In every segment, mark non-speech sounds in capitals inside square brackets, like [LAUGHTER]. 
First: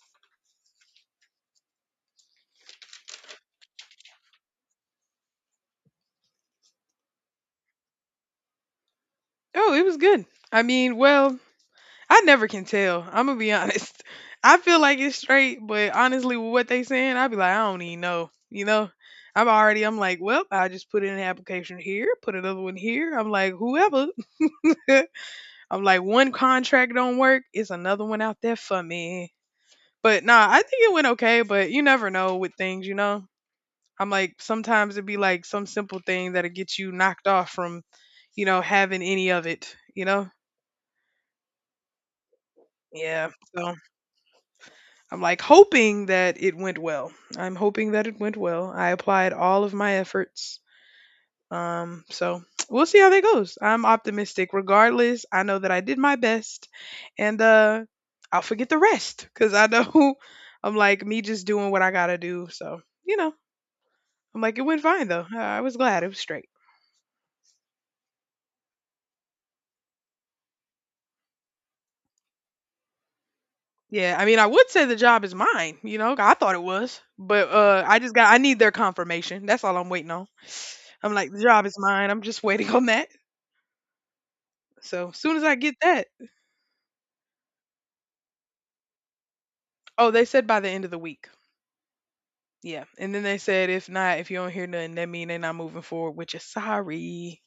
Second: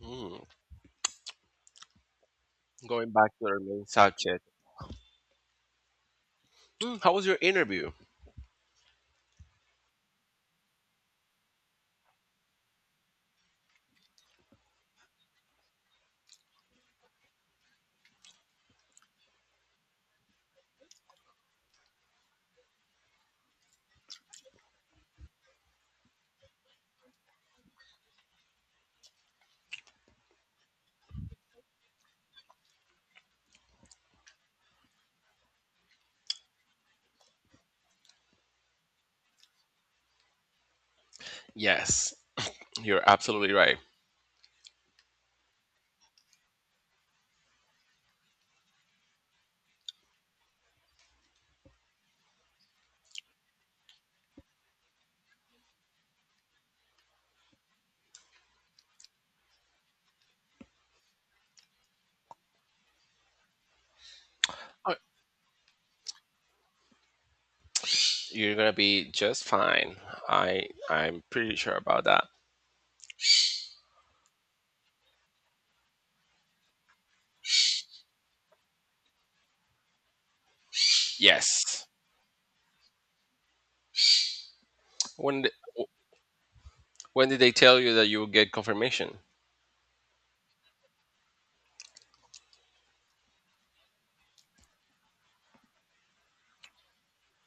Mm, Going back to our main subject, how was your interview? Oh, it was good. I mean, well, I never can tell. I'm gonna be honest. [LAUGHS] I feel like it's straight, but honestly, with what they saying, I'd be like, I don't even know. You know, I'm already. I'm like, well, I just put in an application here, put another one here. I'm like, whoever. [LAUGHS] I'm like, one contract don't work, it's another one out there for me. But nah, I think it went okay. But you never know with things, you know. I'm like, sometimes it'd be like some simple thing that'll get you knocked off from, you know, having any of it. Yes, you're Yeah, absolutely so right. I'm like hoping that it went well. I'm hoping that it went well. I applied all of my efforts. So [TSK] we'll see how that goes. I'm optimistic. Regardless, I know that I did my best and I'll forget the rest because I know [LAUGHS] I'm like me just doing what I gotta do. So, you know, I'm like it went Uh, fine though. I was glad it was straight. You're gonna be just fine. I'm pretty sure about that. Yeah, I mean, I would say the job is mine, you know, I thought it was, but I just got I need their confirmation. That's all I'm waiting on. I'm like, "The job is Yes. mine. I'm just waiting on that." So, as soon When as I get that. when did they tell you that you will get confirmation? Oh, they said by the end of the week. Yeah, and then they said, "If not, if you don't hear nothing, that mean they're not moving forward with you. Sorry."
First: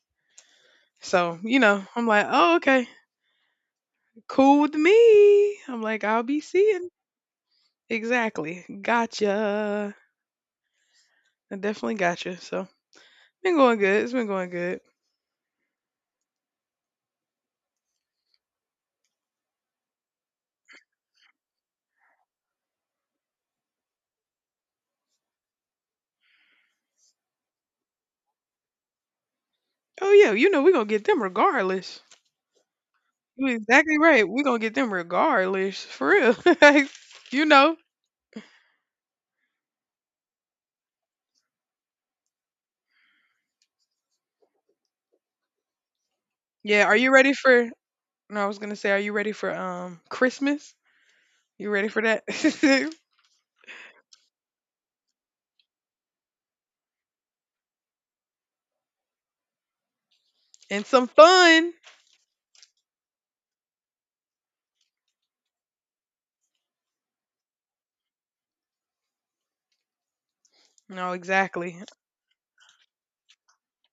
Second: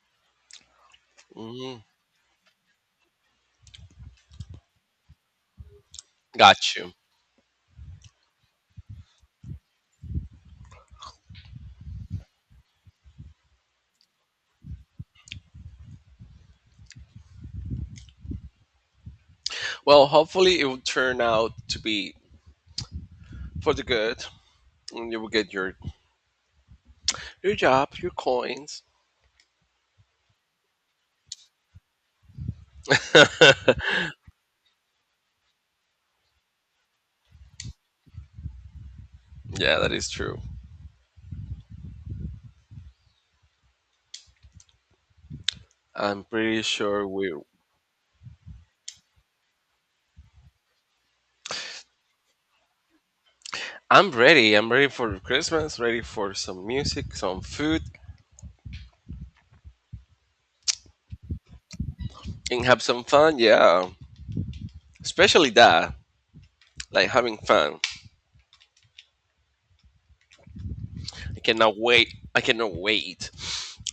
So, you Mm, know, I'm like, "Oh, okay. Cool with me." I'm like, "I'll be got seeing." you. Exactly. Gotcha. I definitely gotcha. So, been going good. It's been going good. Well, hopefully it will turn out to be for the good, and you will get your job, your coins. Oh, yeah, you know, we gonna get them regardless. [LAUGHS] You're Yeah, exactly right. We gonna get them regardless, for real. [LAUGHS] Like, you know. that is true. I'm pretty Yeah, are sure you we— ready for No, I was gonna say, are you ready for Christmas? You ready for that? [LAUGHS] I'm ready. I'm ready for Christmas, ready for some music, some food, And some fun. and have some fun. Yeah. Especially that, like having fun. No, I cannot exactly. wait. I cannot wait.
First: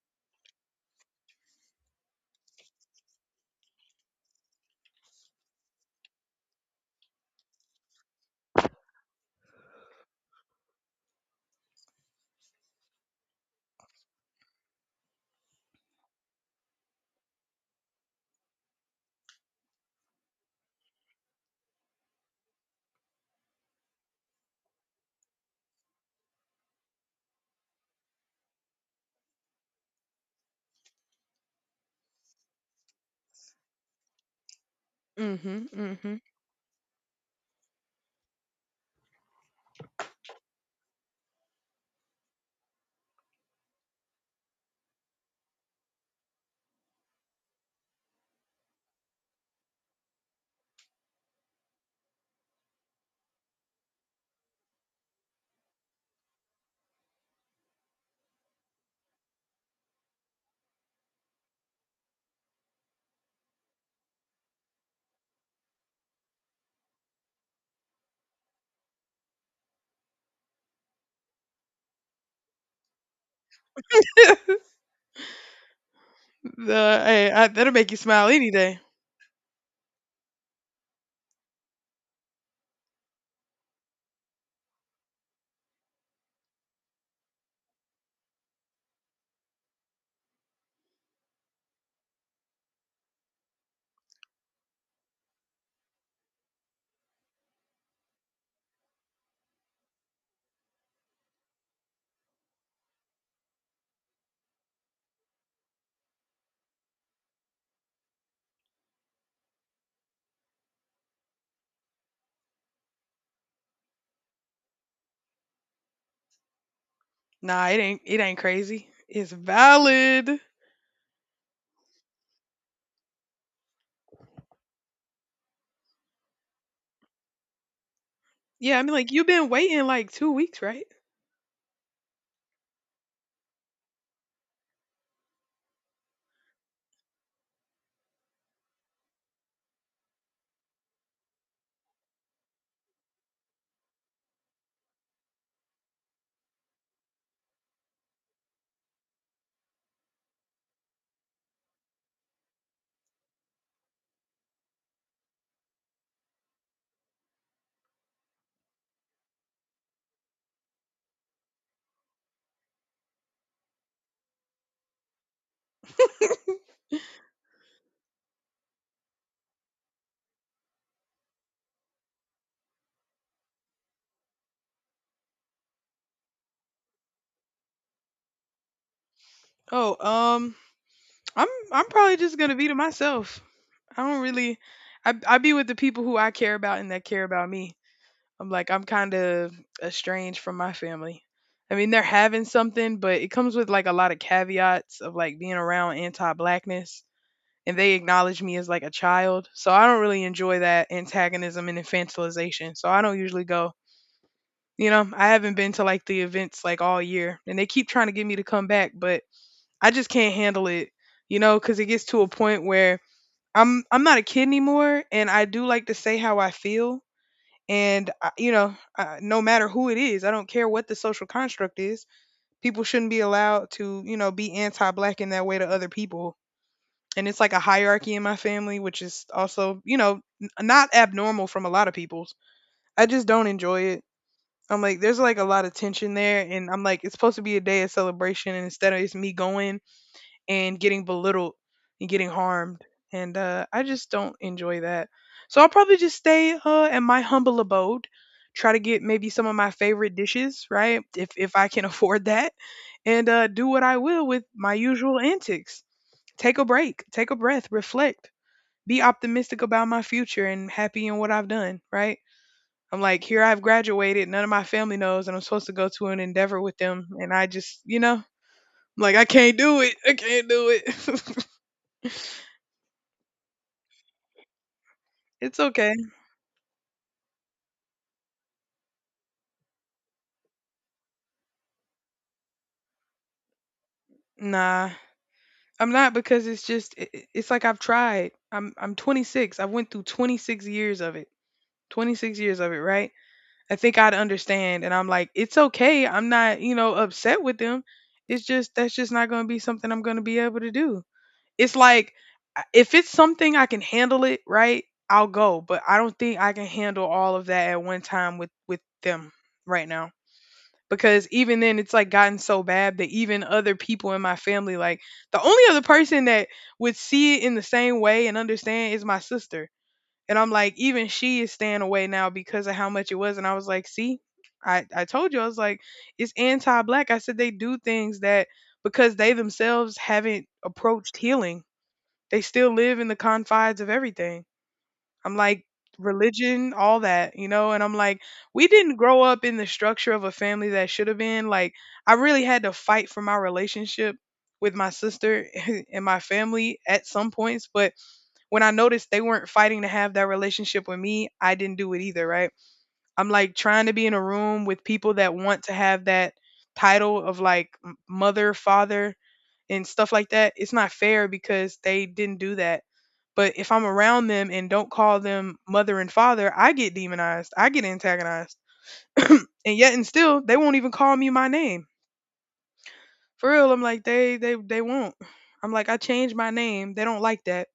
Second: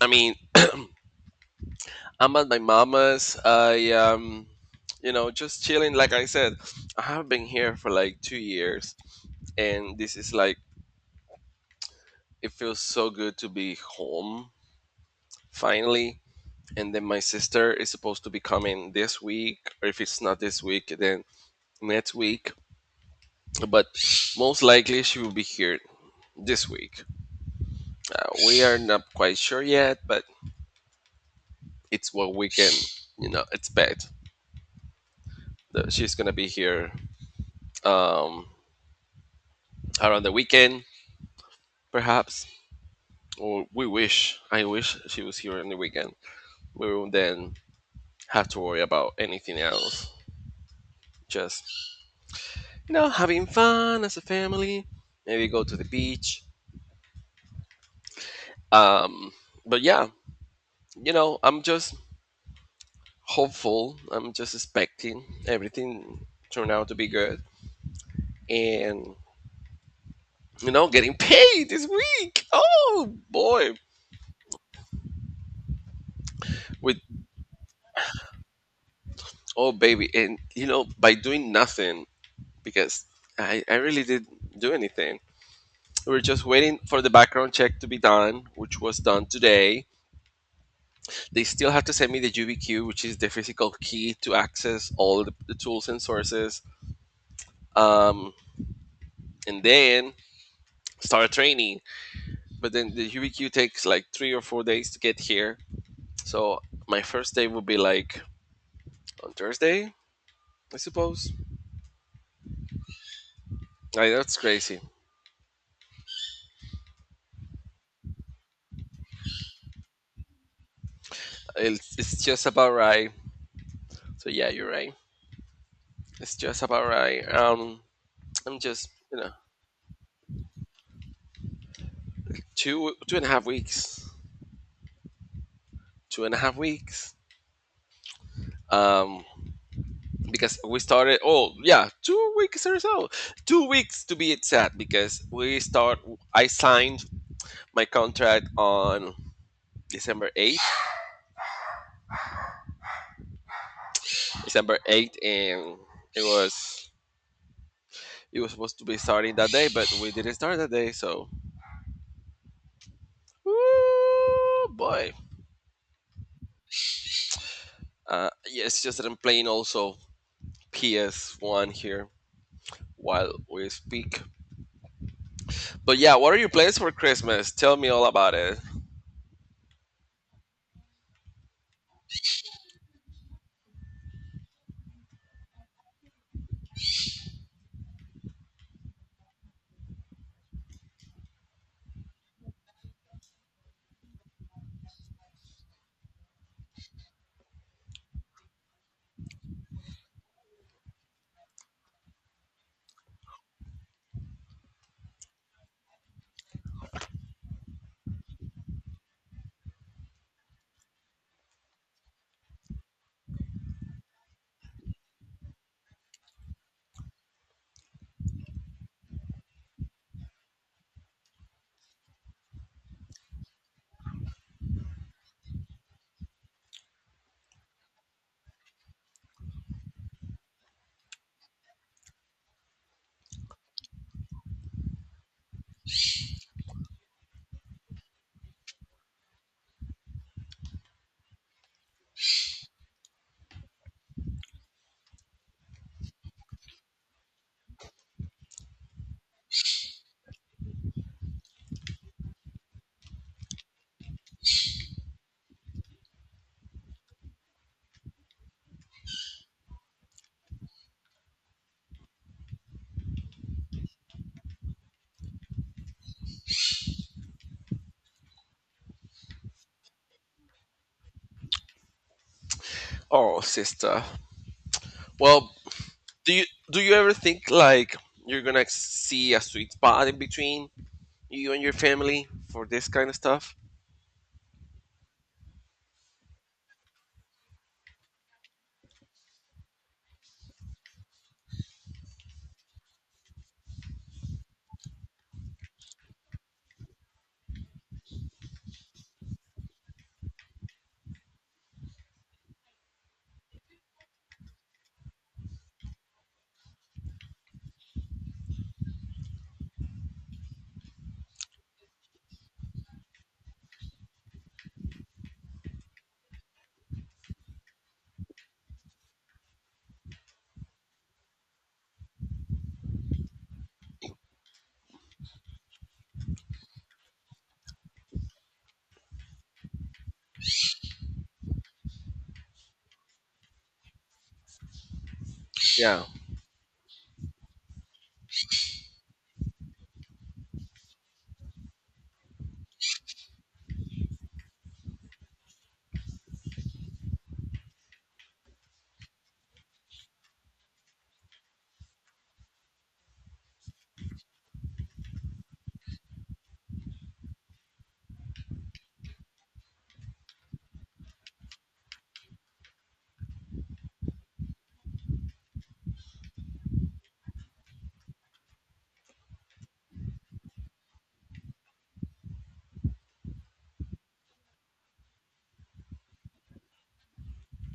I mean, I'm at my mama's. I just chilling. Like I said, I have been here for like 2 years, and this is like it feels so good to be home finally. And then my sister is supposed to be coming this week, or if it's not this week, then next week, but most likely she will be here this week. We are not quite sure yet, but it's what we can, you know, expect. Mm-hmm. That She's Mm-hmm. gonna be here um, around the weekend, perhaps, or we wish. I wish she was here on the weekend. We won't then have to worry about anything else. Just having fun as a family. Maybe go to the beach. Um, but yeah, I'm just hopeful. I'm just expecting everything turned out to be good. And getting paid this week. Oh boy. [LAUGHS] With— the hey, I, that'll make you smile any day. oh baby. And by doing nothing, because I really didn't do anything. We were just waiting for the background check to be done, which was done today. They still have to send me the UBQ, which is the physical key to access all the tools and sources. Um, and then start training, but then the UBQ takes like 3 or 4 days to get here. So my first day will be like on Thursday, I suppose. Like, that's crazy. Nah, it ain't. It ain't crazy. It's valid. It's just about right. So yeah, you're right. It's just about right. I'm Yeah, I just mean, like you've been waiting like 2 weeks, right? [LAUGHS] two and a half weeks, 2.5 weeks. Um, because we started. Oh yeah, 2 weeks or so. 2 weeks to be exact. Because we start. I signed my contract on December 8th, December 8th, and it was it was supposed to be starting that day, but we didn't start that day. So, Woo, boy, yeah, it's just that I'm playing also PS One here while we speak. But yeah, what are your plans for Christmas? Tell me all about it. Oh, I'm probably just gonna be to myself. I don't really. I be with the people who I care about and that care about me. I'm like, I'm kind of estranged from my family. I mean, they're having something, but it comes with like a lot of caveats of like being around anti blackness. And they acknowledge me as like a child. So I don't really enjoy that antagonism and infantilization. So I don't usually go. You know, I haven't been to like the events like all year. And they keep trying to get me to come back, but I just can't handle it, you know, because it gets to a point where. I'm not a kid anymore, and I do like to say how I feel and no matter who it is, I don't care what the social construct is, people shouldn't be allowed to, you know, be anti black in that way to other people. And it's like a hierarchy in my family, which is also, you know, not abnormal from a lot of people's. I just don't enjoy it. I'm like, there's like a lot of tension there. And I'm like, it's supposed to be a day of celebration. And instead of it's me going and getting belittled and getting harmed. And I just don't enjoy that. So I'll probably just stay at my humble abode, try to get maybe some of my favorite dishes, right? If I can [LAUGHS] afford that, and do what I will with my usual antics. Take a break, take a breath, reflect, be optimistic about my future, and happy in what I've done, right? I'm like, here I've graduated, none of my family knows, and I'm supposed to go to an endeavor with them, and I just, you know, I'm like, I can't do it, I can't do it. [LAUGHS] Oh, sister. Well, It's okay. do you do you ever think like you're gonna see a sweet spot in between you and your family for this kind of stuff? Nah, I'm not, because it's just it's like I've tried. I'm 26. I went through 26 years of it. 26 years of it, right? I think I'd understand, and I'm like, it's okay. I'm not, you know, upset with them. It's just that's just not going to be something I'm going to be able to do. It's like if it's something I can handle it, right? I'll go, but I don't think I can handle all of that at one time with them right now. Because even then it's like gotten so bad that even other people in my family, like, the only other person that would see it in the same way and understand is my sister, and I'm like, even she is staying away now because of how much it was. And I was like, see, I told you. I was like, it's anti-black. I said they do things that because they themselves haven't approached healing, they still live in the confines of everything. I'm like, Yeah. religion, all that, you know? And I'm like, we didn't grow up in the structure of a family that should have been. Like, I really had to fight for my relationship with my sister [LAUGHS] and my family at some points. But when I noticed they weren't fighting to have that relationship with me, I didn't do it either, right? I'm like trying to be in a room with people that want to have that title of like mother, father, and stuff like that, it's not fair because they didn't do that. But if I'm around them and don't call them mother and father, I get demonized. I get antagonized. And yet and still, they won't even call me my name. For real, I'm like, they won't. I'm like, I changed my name. They don't like that.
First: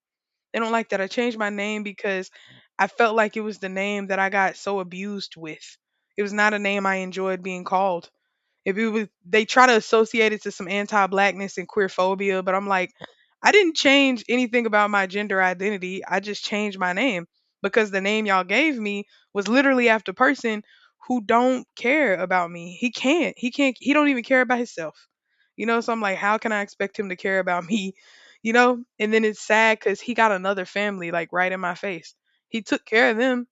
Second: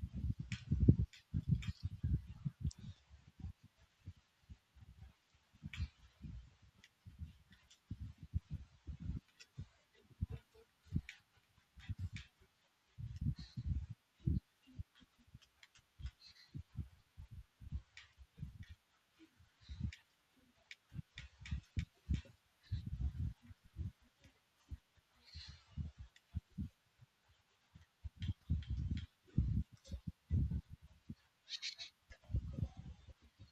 They don't like that. I changed my name because I felt like it was the name that I got so abused with. It was not a name I enjoyed being called. If it was, they try to associate it to some anti-blackness and queer phobia, but I'm like, I didn't change anything about my gender identity. I just changed my name because the name y'all gave me was literally after person who don't care about me. He can't. He can't. He don't even care about himself. You know. So I'm like, how can I expect him to care about me? You know. And then it's sad because he got another family like right in my face. He took care of them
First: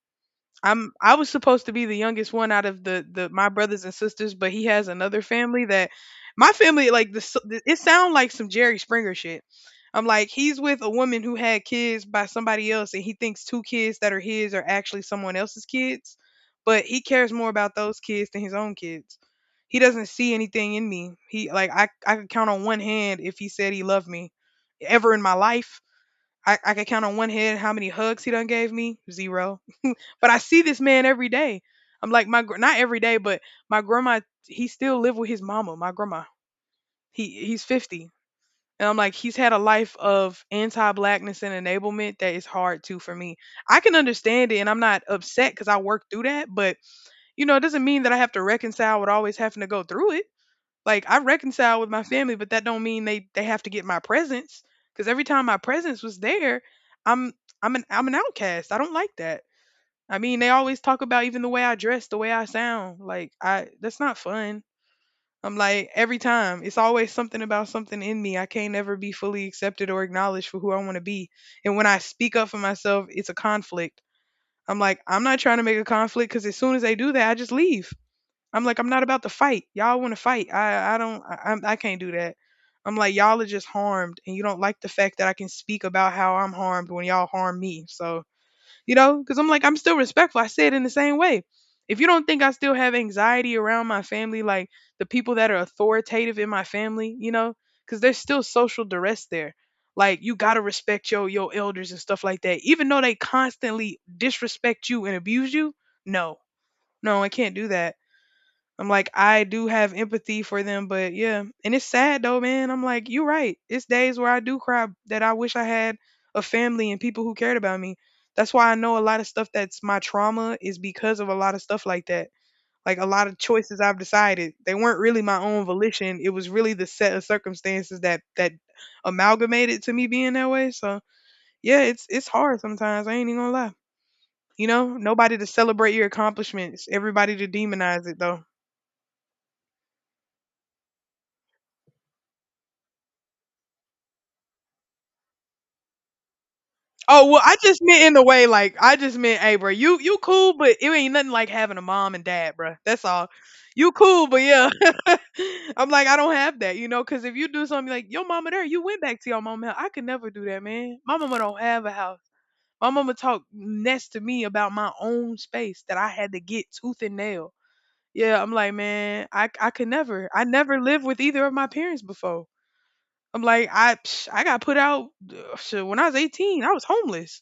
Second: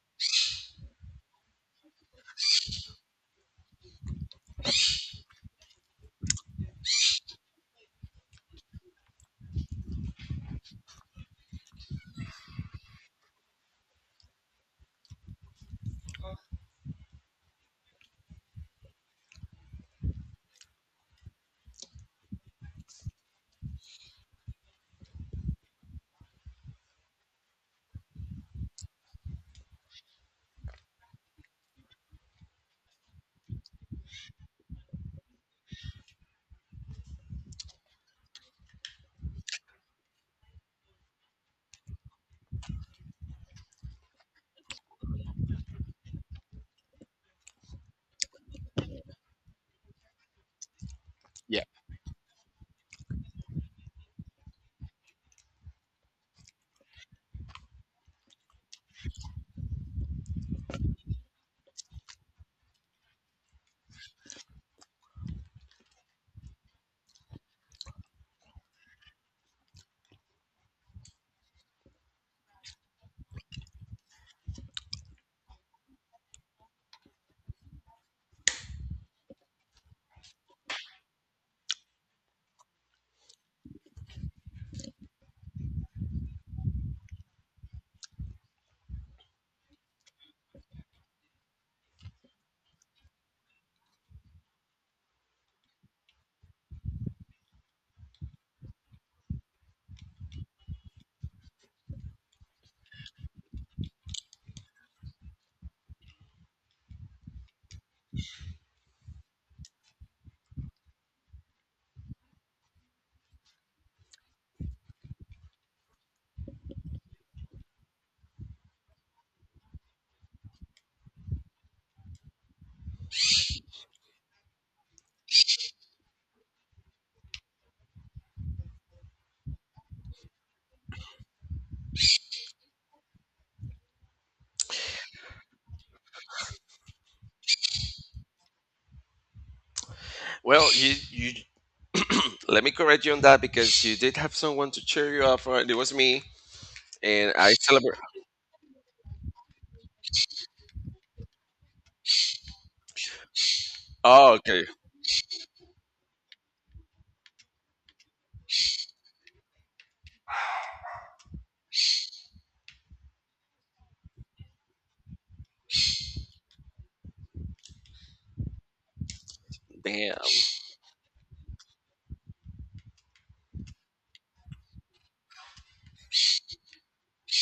I'm I was supposed to be the youngest one out of the my brothers and sisters, but he has another family that my family like it sounds like some Jerry Springer shit. I'm like he's with a woman who had kids by somebody else, and he thinks two kids that are his are actually someone else's kids, but he cares more about those kids than his own kids. He doesn't see anything in me. He like I could count on one hand if he said he loved me ever in my life. I could count on one hand how many hugs he done gave me. Zero. But I see this man every day. I'm like not every day, but my grandma. He still live with his mama, my grandma. He's 50, and I'm like he's had a life of anti-blackness and enablement that is hard too for me. I can understand it, and I'm not upset because I worked through that. But you know, it doesn't mean that I have to reconcile with always having to go through it. Like I Yeah. reconcile with my family, but that don't mean they have to get my presence, because every time my presence was there, I'm I'm an outcast. I don't like that. I mean, they always talk about even the way I dress, the way I sound. Like I that's not fun. I'm like every time it's always something about something in me. I can't ever be fully accepted or acknowledged for who I want to be. And when I speak up for myself, it's a conflict. I'm like, I'm not trying to make a conflict because as soon as they do that, I just leave. I'm like, I'm not about to fight. Y'all want to fight. I don't, I can't do that. I'm like, y'all are just harmed and you don't like the fact that I can speak about how I'm harmed when y'all harm me. So you know, because I'm like, I'm still respectful. I say it in the same way. If you don't think I still have anxiety around my family, like the people that are authoritative in my family, you know, because there's still social duress there. Like you gotta respect your elders and stuff like that. Even though they constantly disrespect you and abuse you, no, no, I can't do that. I'm like, I do have empathy for them, but yeah. And it's sad though, man. I'm like, you're right. It's days where I do cry that I wish I had a family and people who cared about me. That's why I know a lot of stuff that's my trauma is because of a lot of stuff like that. Like a lot of choices I've decided. They weren't really my own volition. It was really the set of circumstances that amalgamated to me being that way. So yeah, it's hard sometimes. I ain't even gonna lie. You know, nobody to celebrate your accomplishments. Everybody to demonize it though. Well, you let me correct you on that because you did have someone to cheer you up. Right? It was me, Oh and well, I I just celebrate. meant in the way like I just meant, hey, bro, you cool, but it ain't nothing like having a mom and dad, bro. That's all. You cool, Oh, but okay. yeah, [LAUGHS] I'm like I don't have that, you know, because if you do something like your mama there, you went back to your mama. House." I could never do that, man. My mama don't have a house. My mama talked next to me about my own space that I had to get tooth and nail. Yeah, I'm like, man, I could Damn. never. I never lived with either of my parents before. I'm like, I psh, I got put out shit, when I was 18. I was homeless.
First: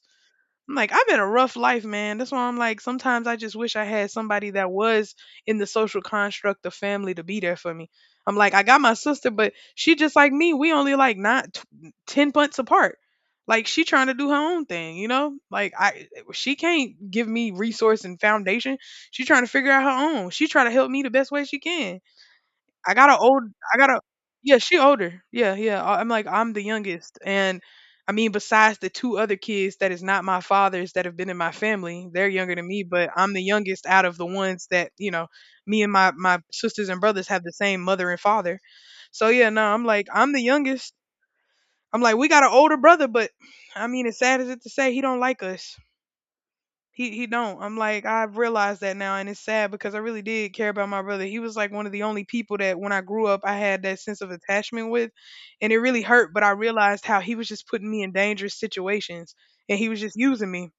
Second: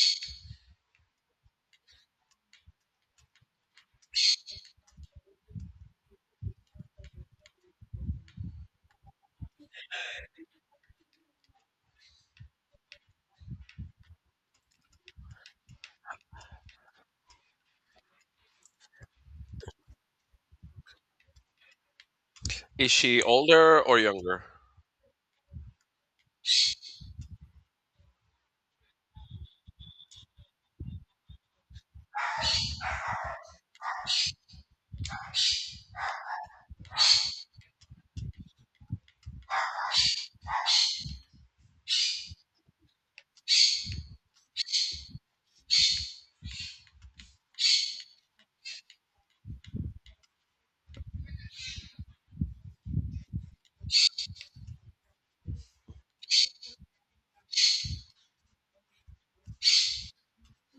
I'm like, I've been a rough life, man. That's why I'm like, sometimes I just wish I had somebody that was in the social construct of family to be there for me. I'm like, I got my sister, but she just like me. We only like not t- 10 months apart. Like she trying to do her own thing, you know? Like I She can't give me resource and foundation. She trying to figure out her own. She trying to help me the best way she can. Is I got an she old, I older got or a, younger? Yeah, she older. Yeah, yeah. I'm like, I'm the youngest. And I mean, besides the two other kids that is not my father's that have been in my family, they're younger than me, but I'm the youngest out of the ones that, you know, me and my sisters and brothers have the same mother and father. So yeah, no, I'm like, I'm the youngest. I'm like, we got an older brother, but I mean, as sad as it to say, he don't like us. He don't. I'm like I've realized that now, and it's sad because I really did care about my brother. He was like one of the only people that when I grew up I had that sense of attachment with, and it really hurt. But I realized how he was just putting me in dangerous situations, and he was just using me.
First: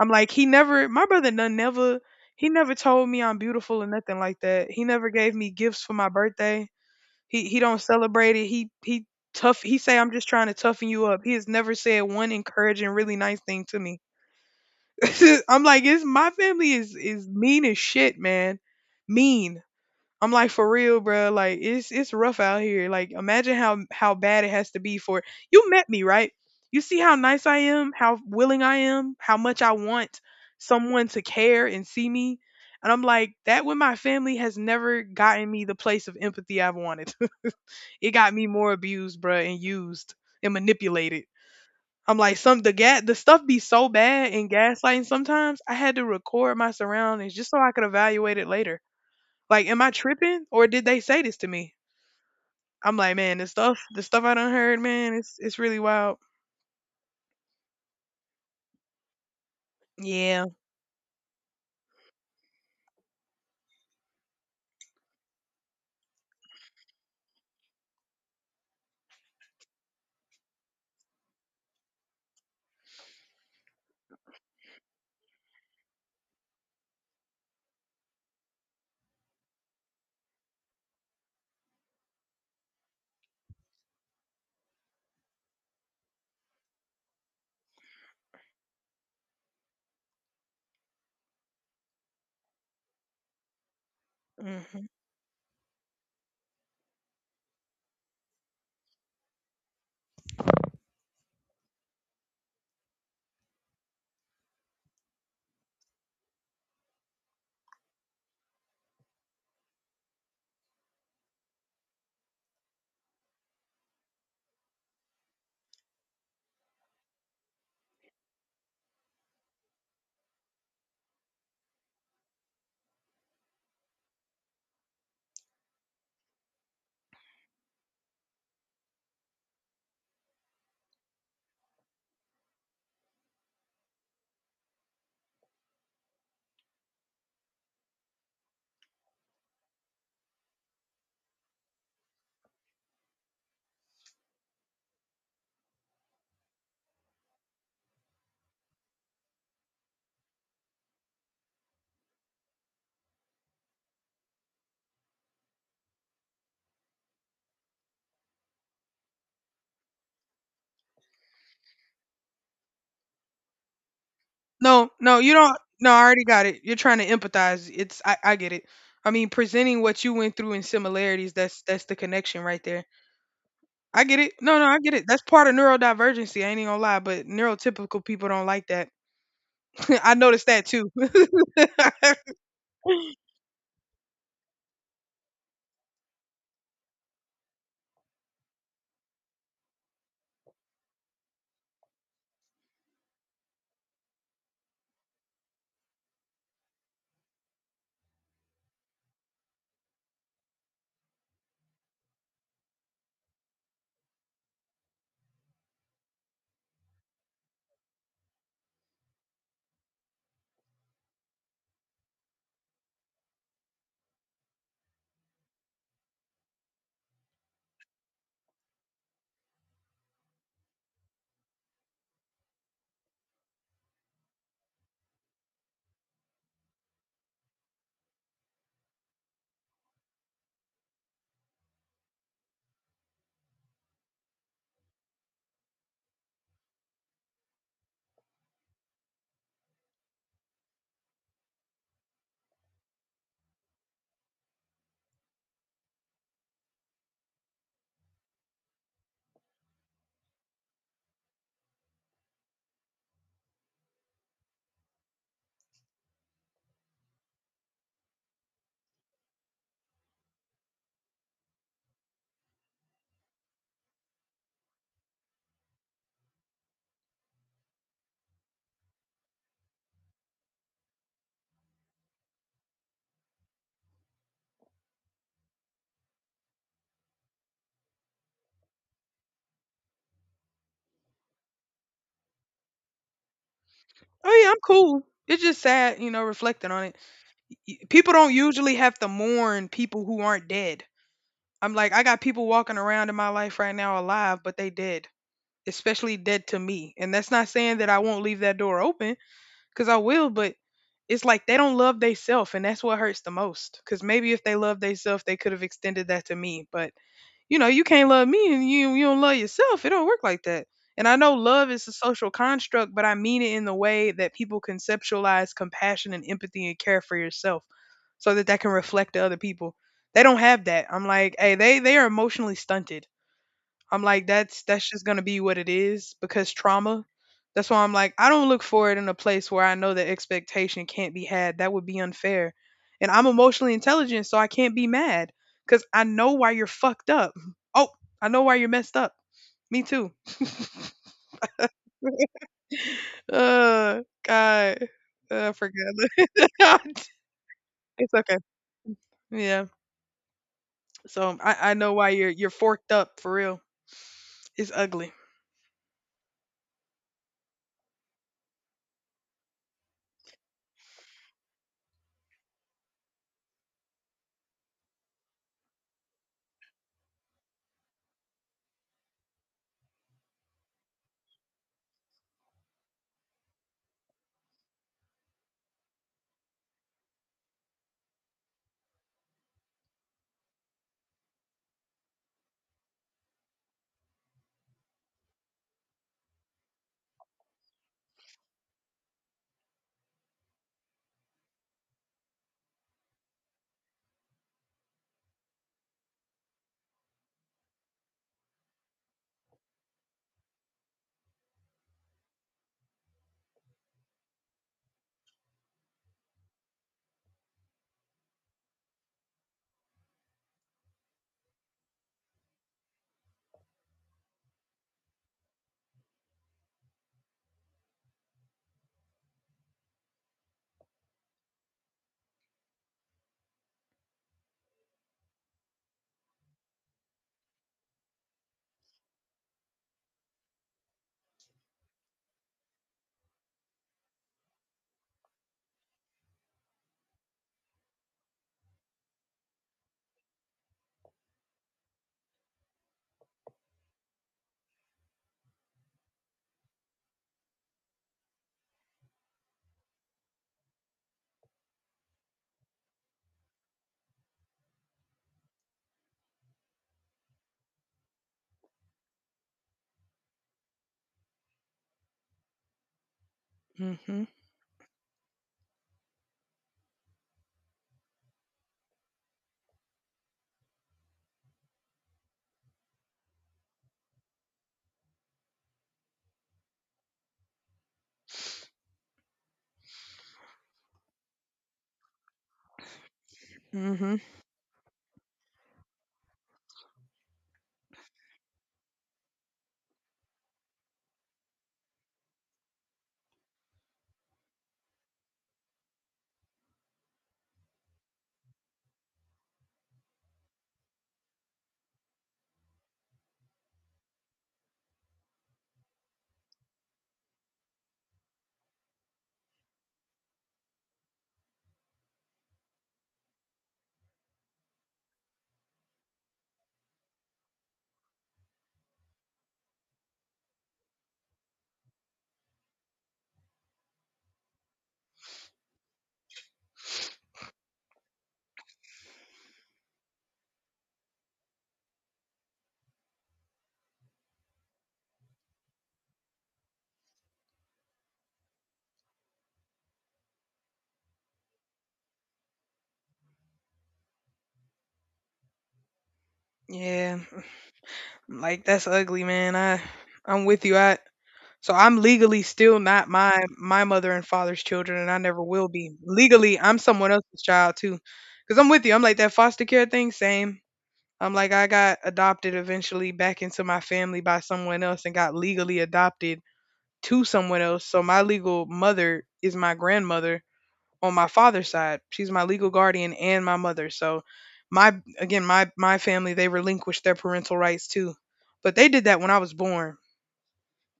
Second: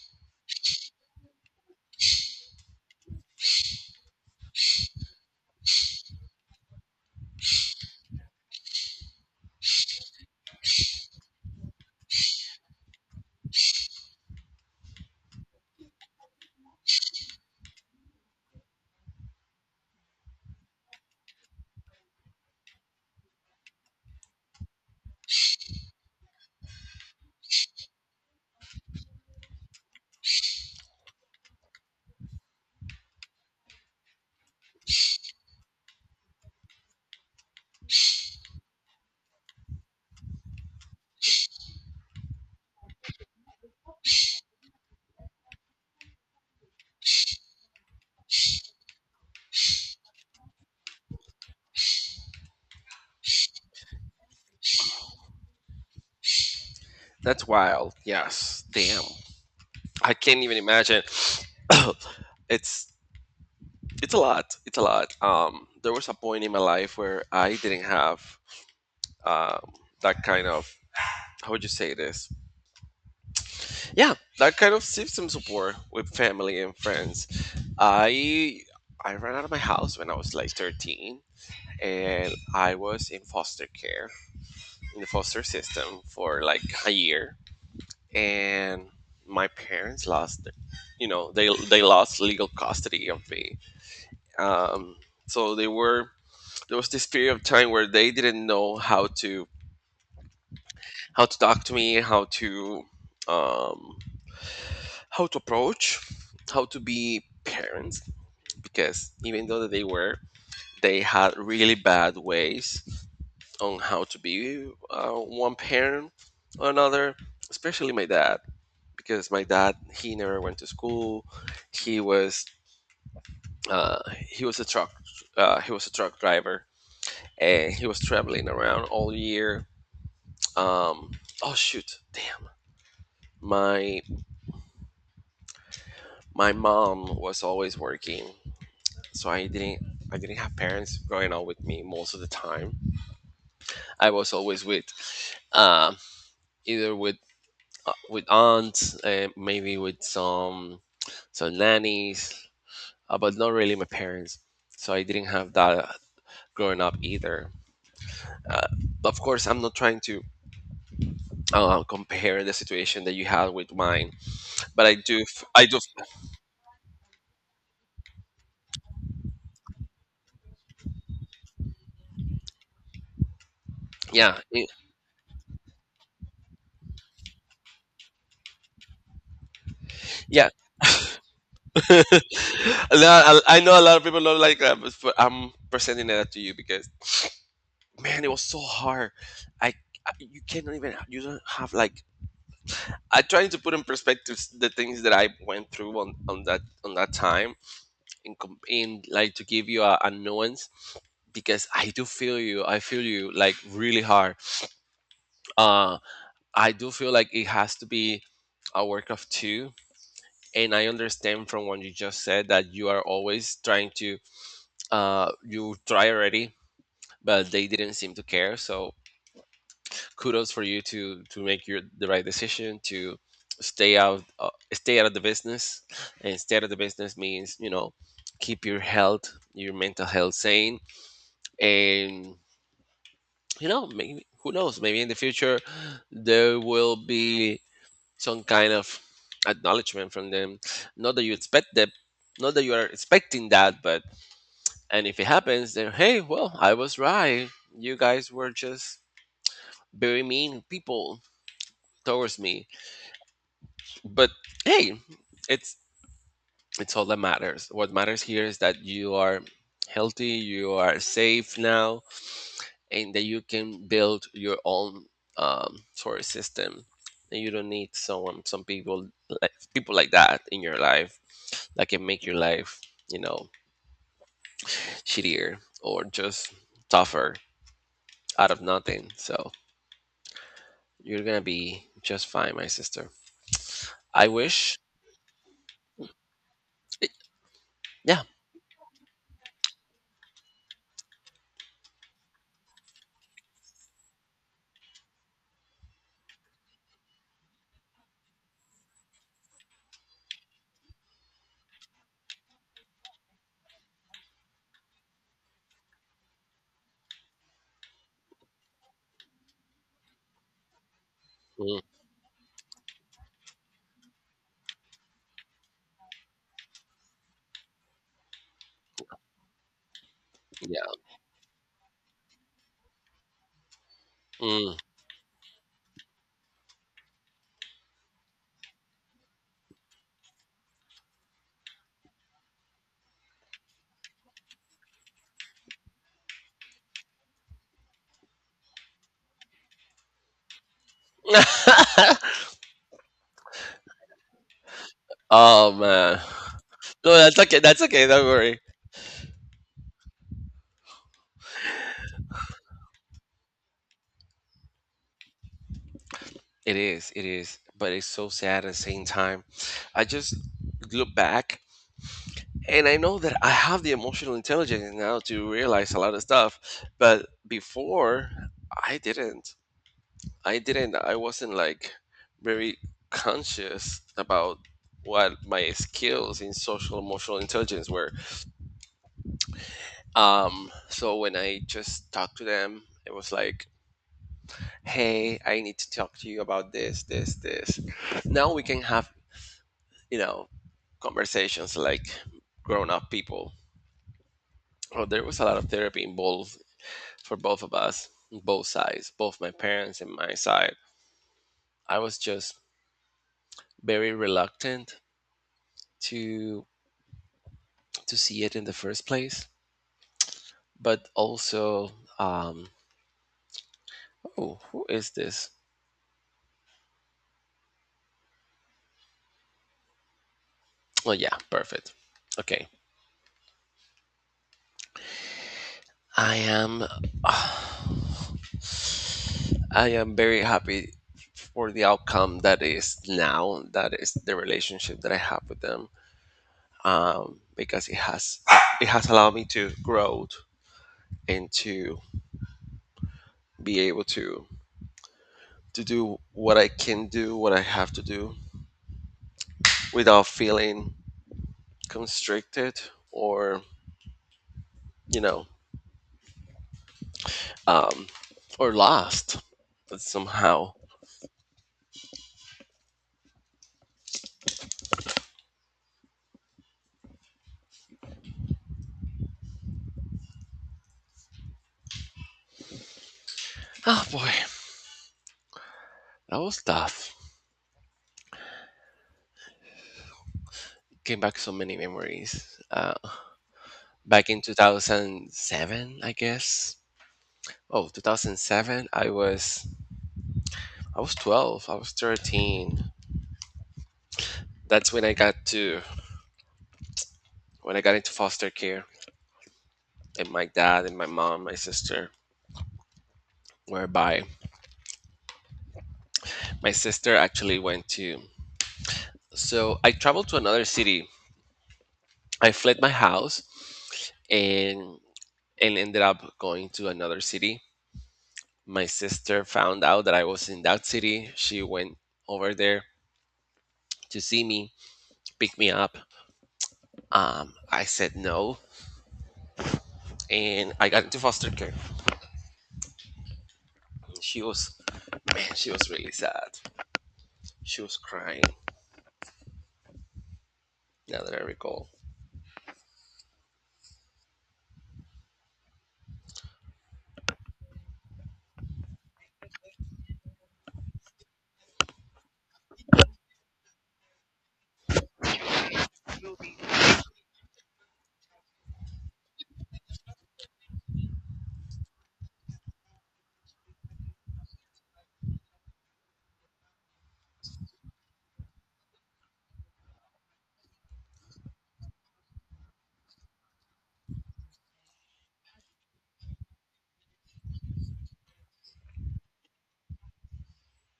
I'm like he never. My brother done never. He never told me I'm beautiful or nothing like that. He never gave me gifts for my birthday. He don't celebrate it. He tough. He say I'm just trying to toughen you up. He has never said one encouraging, really nice thing to me. [LAUGHS] I'm like, it's my family is mean as shit, man. Mean. I'm like for real, bro. Like it's rough out here. Like imagine how bad it has to be for you. Met me right. You see how nice I am, how willing I am, how much I want someone to care and see me. And I'm like that with my family has never gotten me the place of empathy I've wanted. [LAUGHS] It got me more abused, bro, and used and manipulated. I'm like some the gas the stuff be so bad in gaslighting sometimes I had to record my surroundings just so I could evaluate it later. Like, am I tripping or did they say this to me? I'm like, man, the stuff I done heard, man, it's really wild. That's wild. Yes. Damn. I can't Yeah. even imagine. [COUGHS] it's it's a lot. It's a lot. There was a point in my life where I didn't have um that kind of— how would you say this? Yeah, that kind of system support with family and friends. I I ran out of my house when I was like 13 and I was in foster care in the foster system for like a year, and my parents lost, you know, they lost legal custody of me. Hmm. um so they were there was this period of time where they didn't know how to— how to talk to me, how to— um how to approach, how to be parents, because even though that they had really bad ways on how to be, one parent or another, especially my dad, because my dad he never went to school. He was uh, he was a truck he was a truck driver, and he was traveling around all year. Um, oh shoot, damn! My my mom was always working, so I didn't have parents growing up with me most of the time. I was always with, um, either with, with aunts, maybe with some nannies, but not really my parents. So I didn't have that growing up either. Uh, of course, I'm not trying to, compare the situation that you had with mine, but No, no, you don't. No, I already got it. You're trying to empathize. I get it. I mean, presenting what you went through and similarities. That's the connection right there. I get it. yeah, No, no, I get it. That's part of neurodivergency. I ain't even gonna lie, but neurotypical people don't like that. [LAUGHS] I noticed yeah. that too. [LAUGHS] Oh yeah, [LAUGHS] And I know a lot of people don't like that, but I'm presenting that to you because, man, it was so hard. I, I You cannot even— you don't have like— I trying to put in perspective the things that I went through on that— time, and like to give you a nuance, because I do feel you. I feel you like really hard. Uh, I do feel like it has to be a work of two. And I understand from what you just said that you are always trying to, you try already, but they didn't seem to care. So kudos for you to make your the right decision to stay out, of the business, and stay out of the business means, you know, keep your health your mental health sane, and you know, maybe— who knows, maybe in the future there will be some kind of acknowledgement from them, not that you expect that, not that you are expecting that, but— and if it happens, then hey, well, I was right, you guys were just very mean people towards me, but hey, it's, all that matters— what matters here is that you are healthy, you are safe now, and that you can build your own, sort of system, and you don't need some people, like people like that in your life that can make your life, you know, shittier or just tougher out of nothing. So you're gonna be just fine, my sister. I I'm wish— cool. It's just sad, you know, reflecting on it. People yeah. don't usually have to mourn people who aren't dead. I'm like, I got people walking around in my life right now alive, but they dead, especially dead to me. And that's not saying that I won't leave that door open, because I will, but it's like they don't love theyself, and that's what hurts the most. Because maybe if they love theyself, they could have extended that to me, but you know, you can't love me and you don't love yourself. It don't work like that. And I know love Mm, is a social construct, but I mean it in the way that people conceptualize compassion and empathy and care for yourself so that that can reflect to other people. They don't have yeah. that. I'm like, hey, they are emotionally stunted. I'm like, that's Mm. that's just gonna be what it is because trauma. That's why I'm like, I don't look for it in a place where I know that expectation can't be had. That would be unfair. And I'm emotionally intelligent, so I can't be mad because I know why you're fucked up. [LAUGHS] Oh, I know why you're messed up. Me too. [LAUGHS] God, I Oh man. forgot. No, that's okay. That's [LAUGHS] okay. It's Don't okay. worry. Yeah. So I know why you're forked up for real. It's ugly. It is. It is. But it's so sad at the same time. I just look back and I know that I have the emotional intelligence now to realize a lot of stuff. But before, I didn't. I didn't. I wasn't like very conscious about what my skills in social emotional intelligence were. So when I just talked to them, it was like, hey, I need to talk to you about this. Now we can have, you know, conversations like grown up people. Oh, there was a lot of therapy involved for both of us both sides, both my parents and my side. I was just very reluctant to see it in the first place, but also, um oh, who is this? Oh yeah, perfect. Okay. I am. [SIGHS] I am very happy for the outcome that is now. That is the relationship that I have with them, because it has allowed me to grow, and to be able to do what I can do, what I have to do, without feeling constricted, or you know um, or lost somehow. Mhm. Oh boy, that was tough. Came back so many memories. Mhm. Back in 2007, I guess. Oh, 2007, I was 12, I was 13. That's when I got into foster care, and my dad and my mom, my sister— whereby my sister actually went to— so I traveled to another city. I fled my house, and ended up going to another city. My sister found out that I was in that city. She went over there to see me, pick me up. I said no, and I got into foster care. She was— man, she was really sad. She was crying. Now that I recall— Yeah. Like that's ugly, man. I'm with you. I so I'm legally still not my mother and father's children, and I never will be. Legally, I'm someone else's child too. Cause I'm with you. I'm like that foster care thing. Same. I'm like I got adopted eventually back into my family by someone else, and got legally adopted to someone else. So my legal mother is my grandmother, on my father's side. She's my legal guardian and my mother. So my family they relinquished their parental rights too. But they did that when I was born.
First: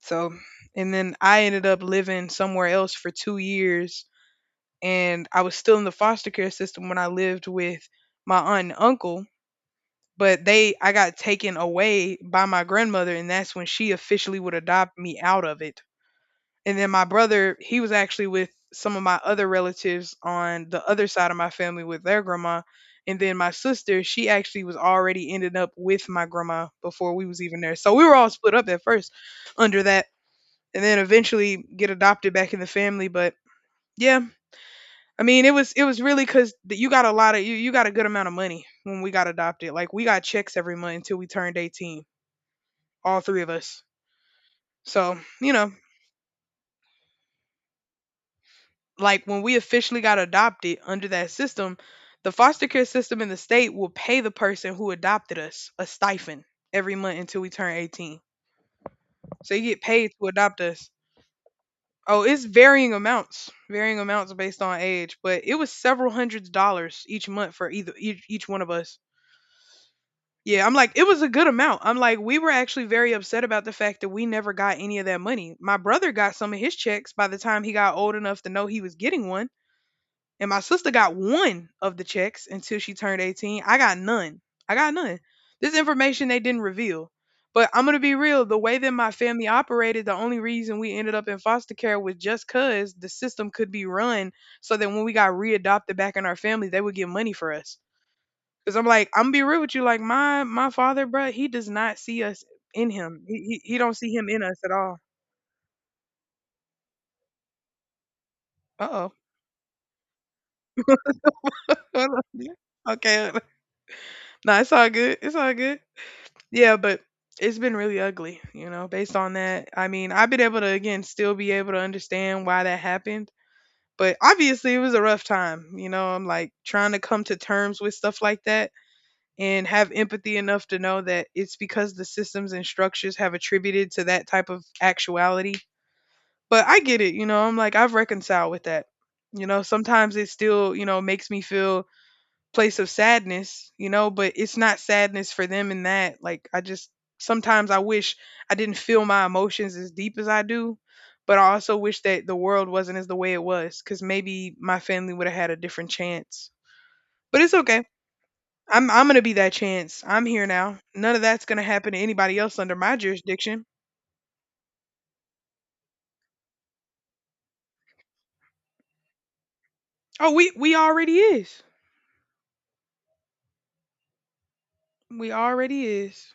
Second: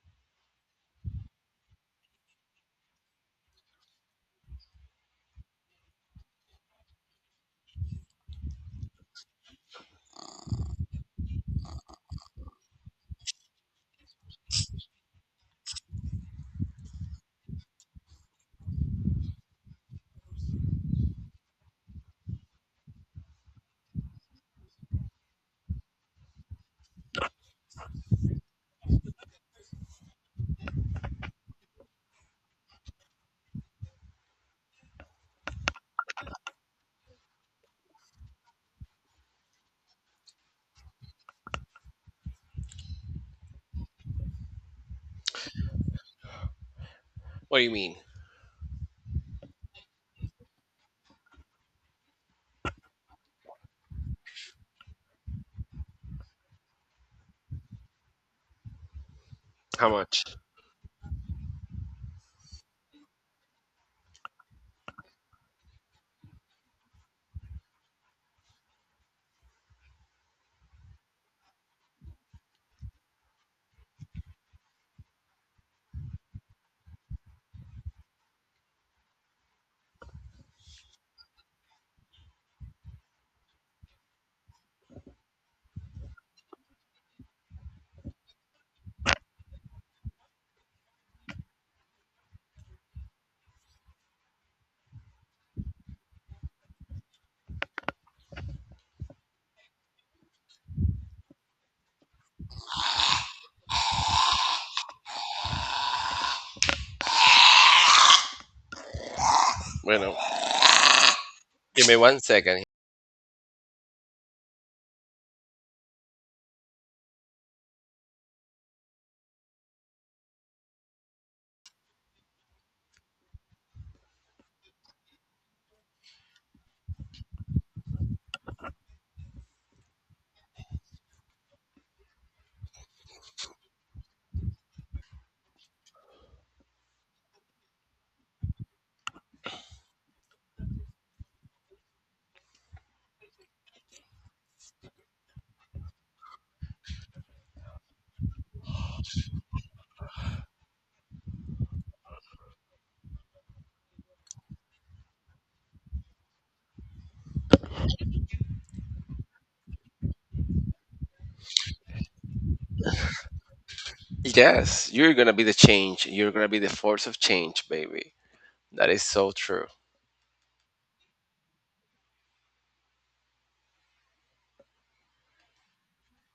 So and then I ended up living somewhere else for 2 years and I was still in the foster care system when I lived with my aunt and uncle, but they I got taken away by my grandmother and that's when she officially would adopt me out of it. And then my brother, he was actually with some of my other relatives on the other side of my family with their grandma. And then my sister, she actually was already ended up with my grandma before we was even there. So we were all split up at first under that and then eventually get adopted back in the family, but yeah, I mean it was really cuz you got a lot of you got a good amount of money when we got adopted. Like we got checks every month until we turned 18, all three of us. So, you know, what do you mean? like when we officially got adopted under that system, the foster care system in the state will pay the person who adopted us a stipend every month until we turn 18. So you get How paid much? to adopt us. Oh, it's varying amounts based on age, but it was several hundreds of dollars each month for either each one of us. Yeah, I'm like it was a good amount. I'm like we were actually very upset about the fact that we never got any of that money. My brother got some of his checks by the time he got old enough to know he was getting one. And my sister got one of the checks until she turned 18. I got none. I got none. This information they didn't reveal. But I'm going to be real. The way that my family operated, the only reason we ended up in foster care was just because the system could be run so that when we got readopted back in our family, they would get money for us. Because I'm like, I'm going to be real with you. Like, my father, bruh, he does not see us in him. He don't see him in us at all. Uh-oh. Bueno, give me one [LAUGHS] second. Okay. [LAUGHS] Nah, it's all good. It's all good. Yeah, but it's been really ugly, you know, based on that. I mean, I've been able to, again, still be able to understand why that happened. But obviously, it was a rough time. You know, I'm like trying to come to terms with stuff like that and have empathy enough to know that it's because the systems and structures have attributed to that type of actuality. But I get it, you know, I'm like, I've reconciled with that. You know, sometimes it still, you know, makes me feel place of sadness, you know, but it's not sadness for them in that. Like I just sometimes I wish I didn't feel my emotions as deep as I do, but I also wish that the world wasn't as the way it was cuz maybe my family would have had a different chance. But it's okay. I'm going to be that chance. I'm here now. None of that's going to happen to anybody else under my jurisdiction. Yes, you're gonna be the change. You're gonna be the force of change, baby. That is so true. Oh, we already is. We already is.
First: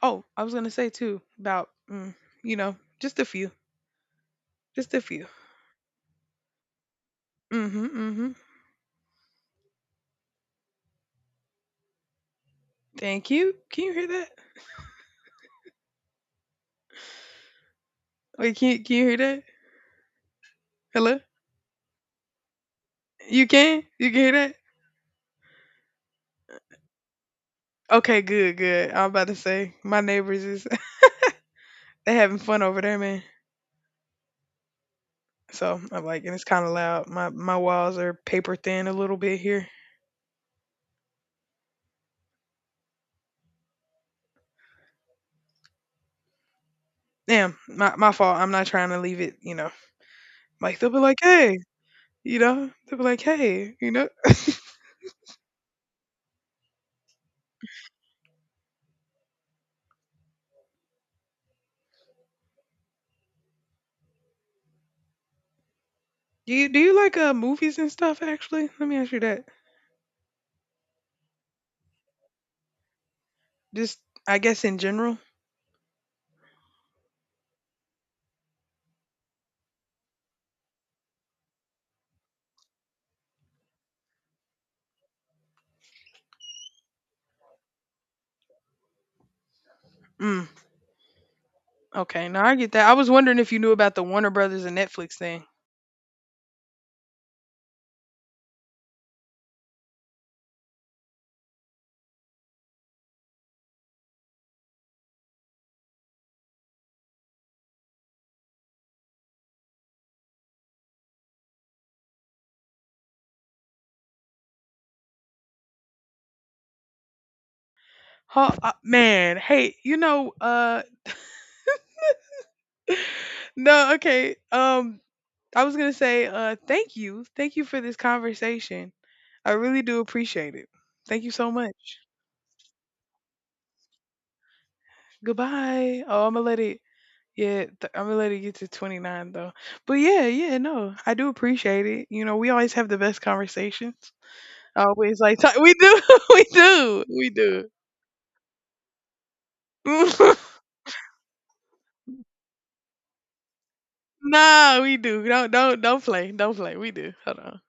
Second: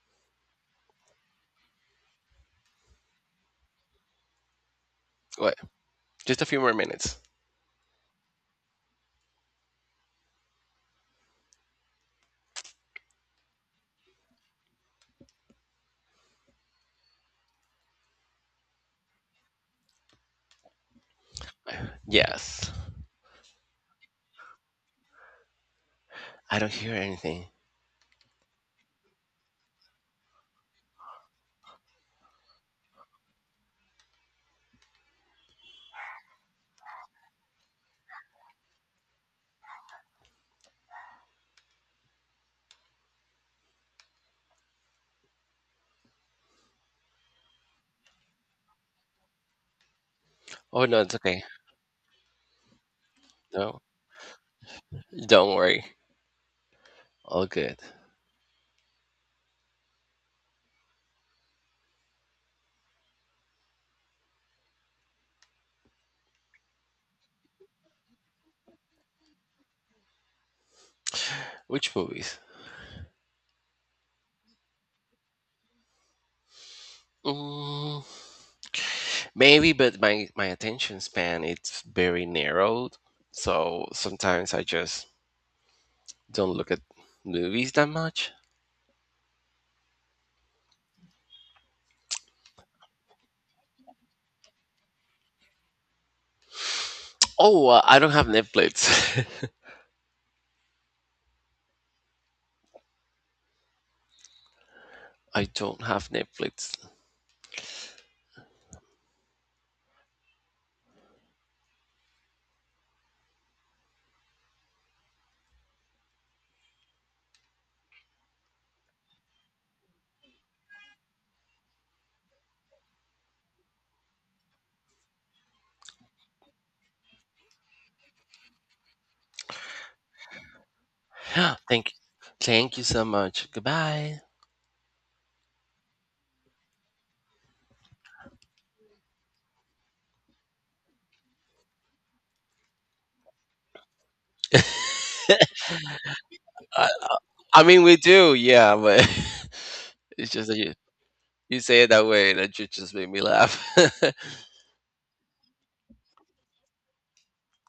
Oh, I was going to say too about mm, you know, just a few. Just a few. Wait, just a few more minutes. Mhm. Mhm. Thank you. Can you hear that? Wait, can you hear that? Hello? Yes. You can? You can hear that? I don't hear anything. Okay, good, good. I'm about to say my neighbors is [LAUGHS] they having fun over there, man. So I'm like, and it's kind of loud. My walls are paper thin a little bit here. Damn, my fault. I'm not trying to leave it. You know, like Oh they'll be no, it's like, okay. hey, No, you know, don't worry. All good. Do you like movies and stuff? Actually, let me ask you that. Which movies? Just I guess in general. Mm. Maybe, but my attention span, it's very narrowed, so sometimes I just don't look at movies that much. Mm, okay, now I get that. I was wondering if you knew about the Warner Brothers and Netflix thing. Oh, I don't have Netflix. [LAUGHS] I don't have Netflix. Ho man, hey, you know, no, okay. I was gonna say, thank you for this conversation. I really do appreciate it. Thank you so [GASPS] Thank much. Thank you so much. Goodbye. Goodbye. Oh, I'm gonna let it. Yeah, I'm gonna let it get to 29 though. But yeah, yeah, no, I do appreciate it. You know, we always have the best conversations. Always we do, [LAUGHS] I, I, we I do. mean, we do, yeah, but [LAUGHS] it's just [LAUGHS] that you say it that way that you just made me laugh. [LAUGHS] Nah, we do. Don't don't play, don't play. We do. Hold on.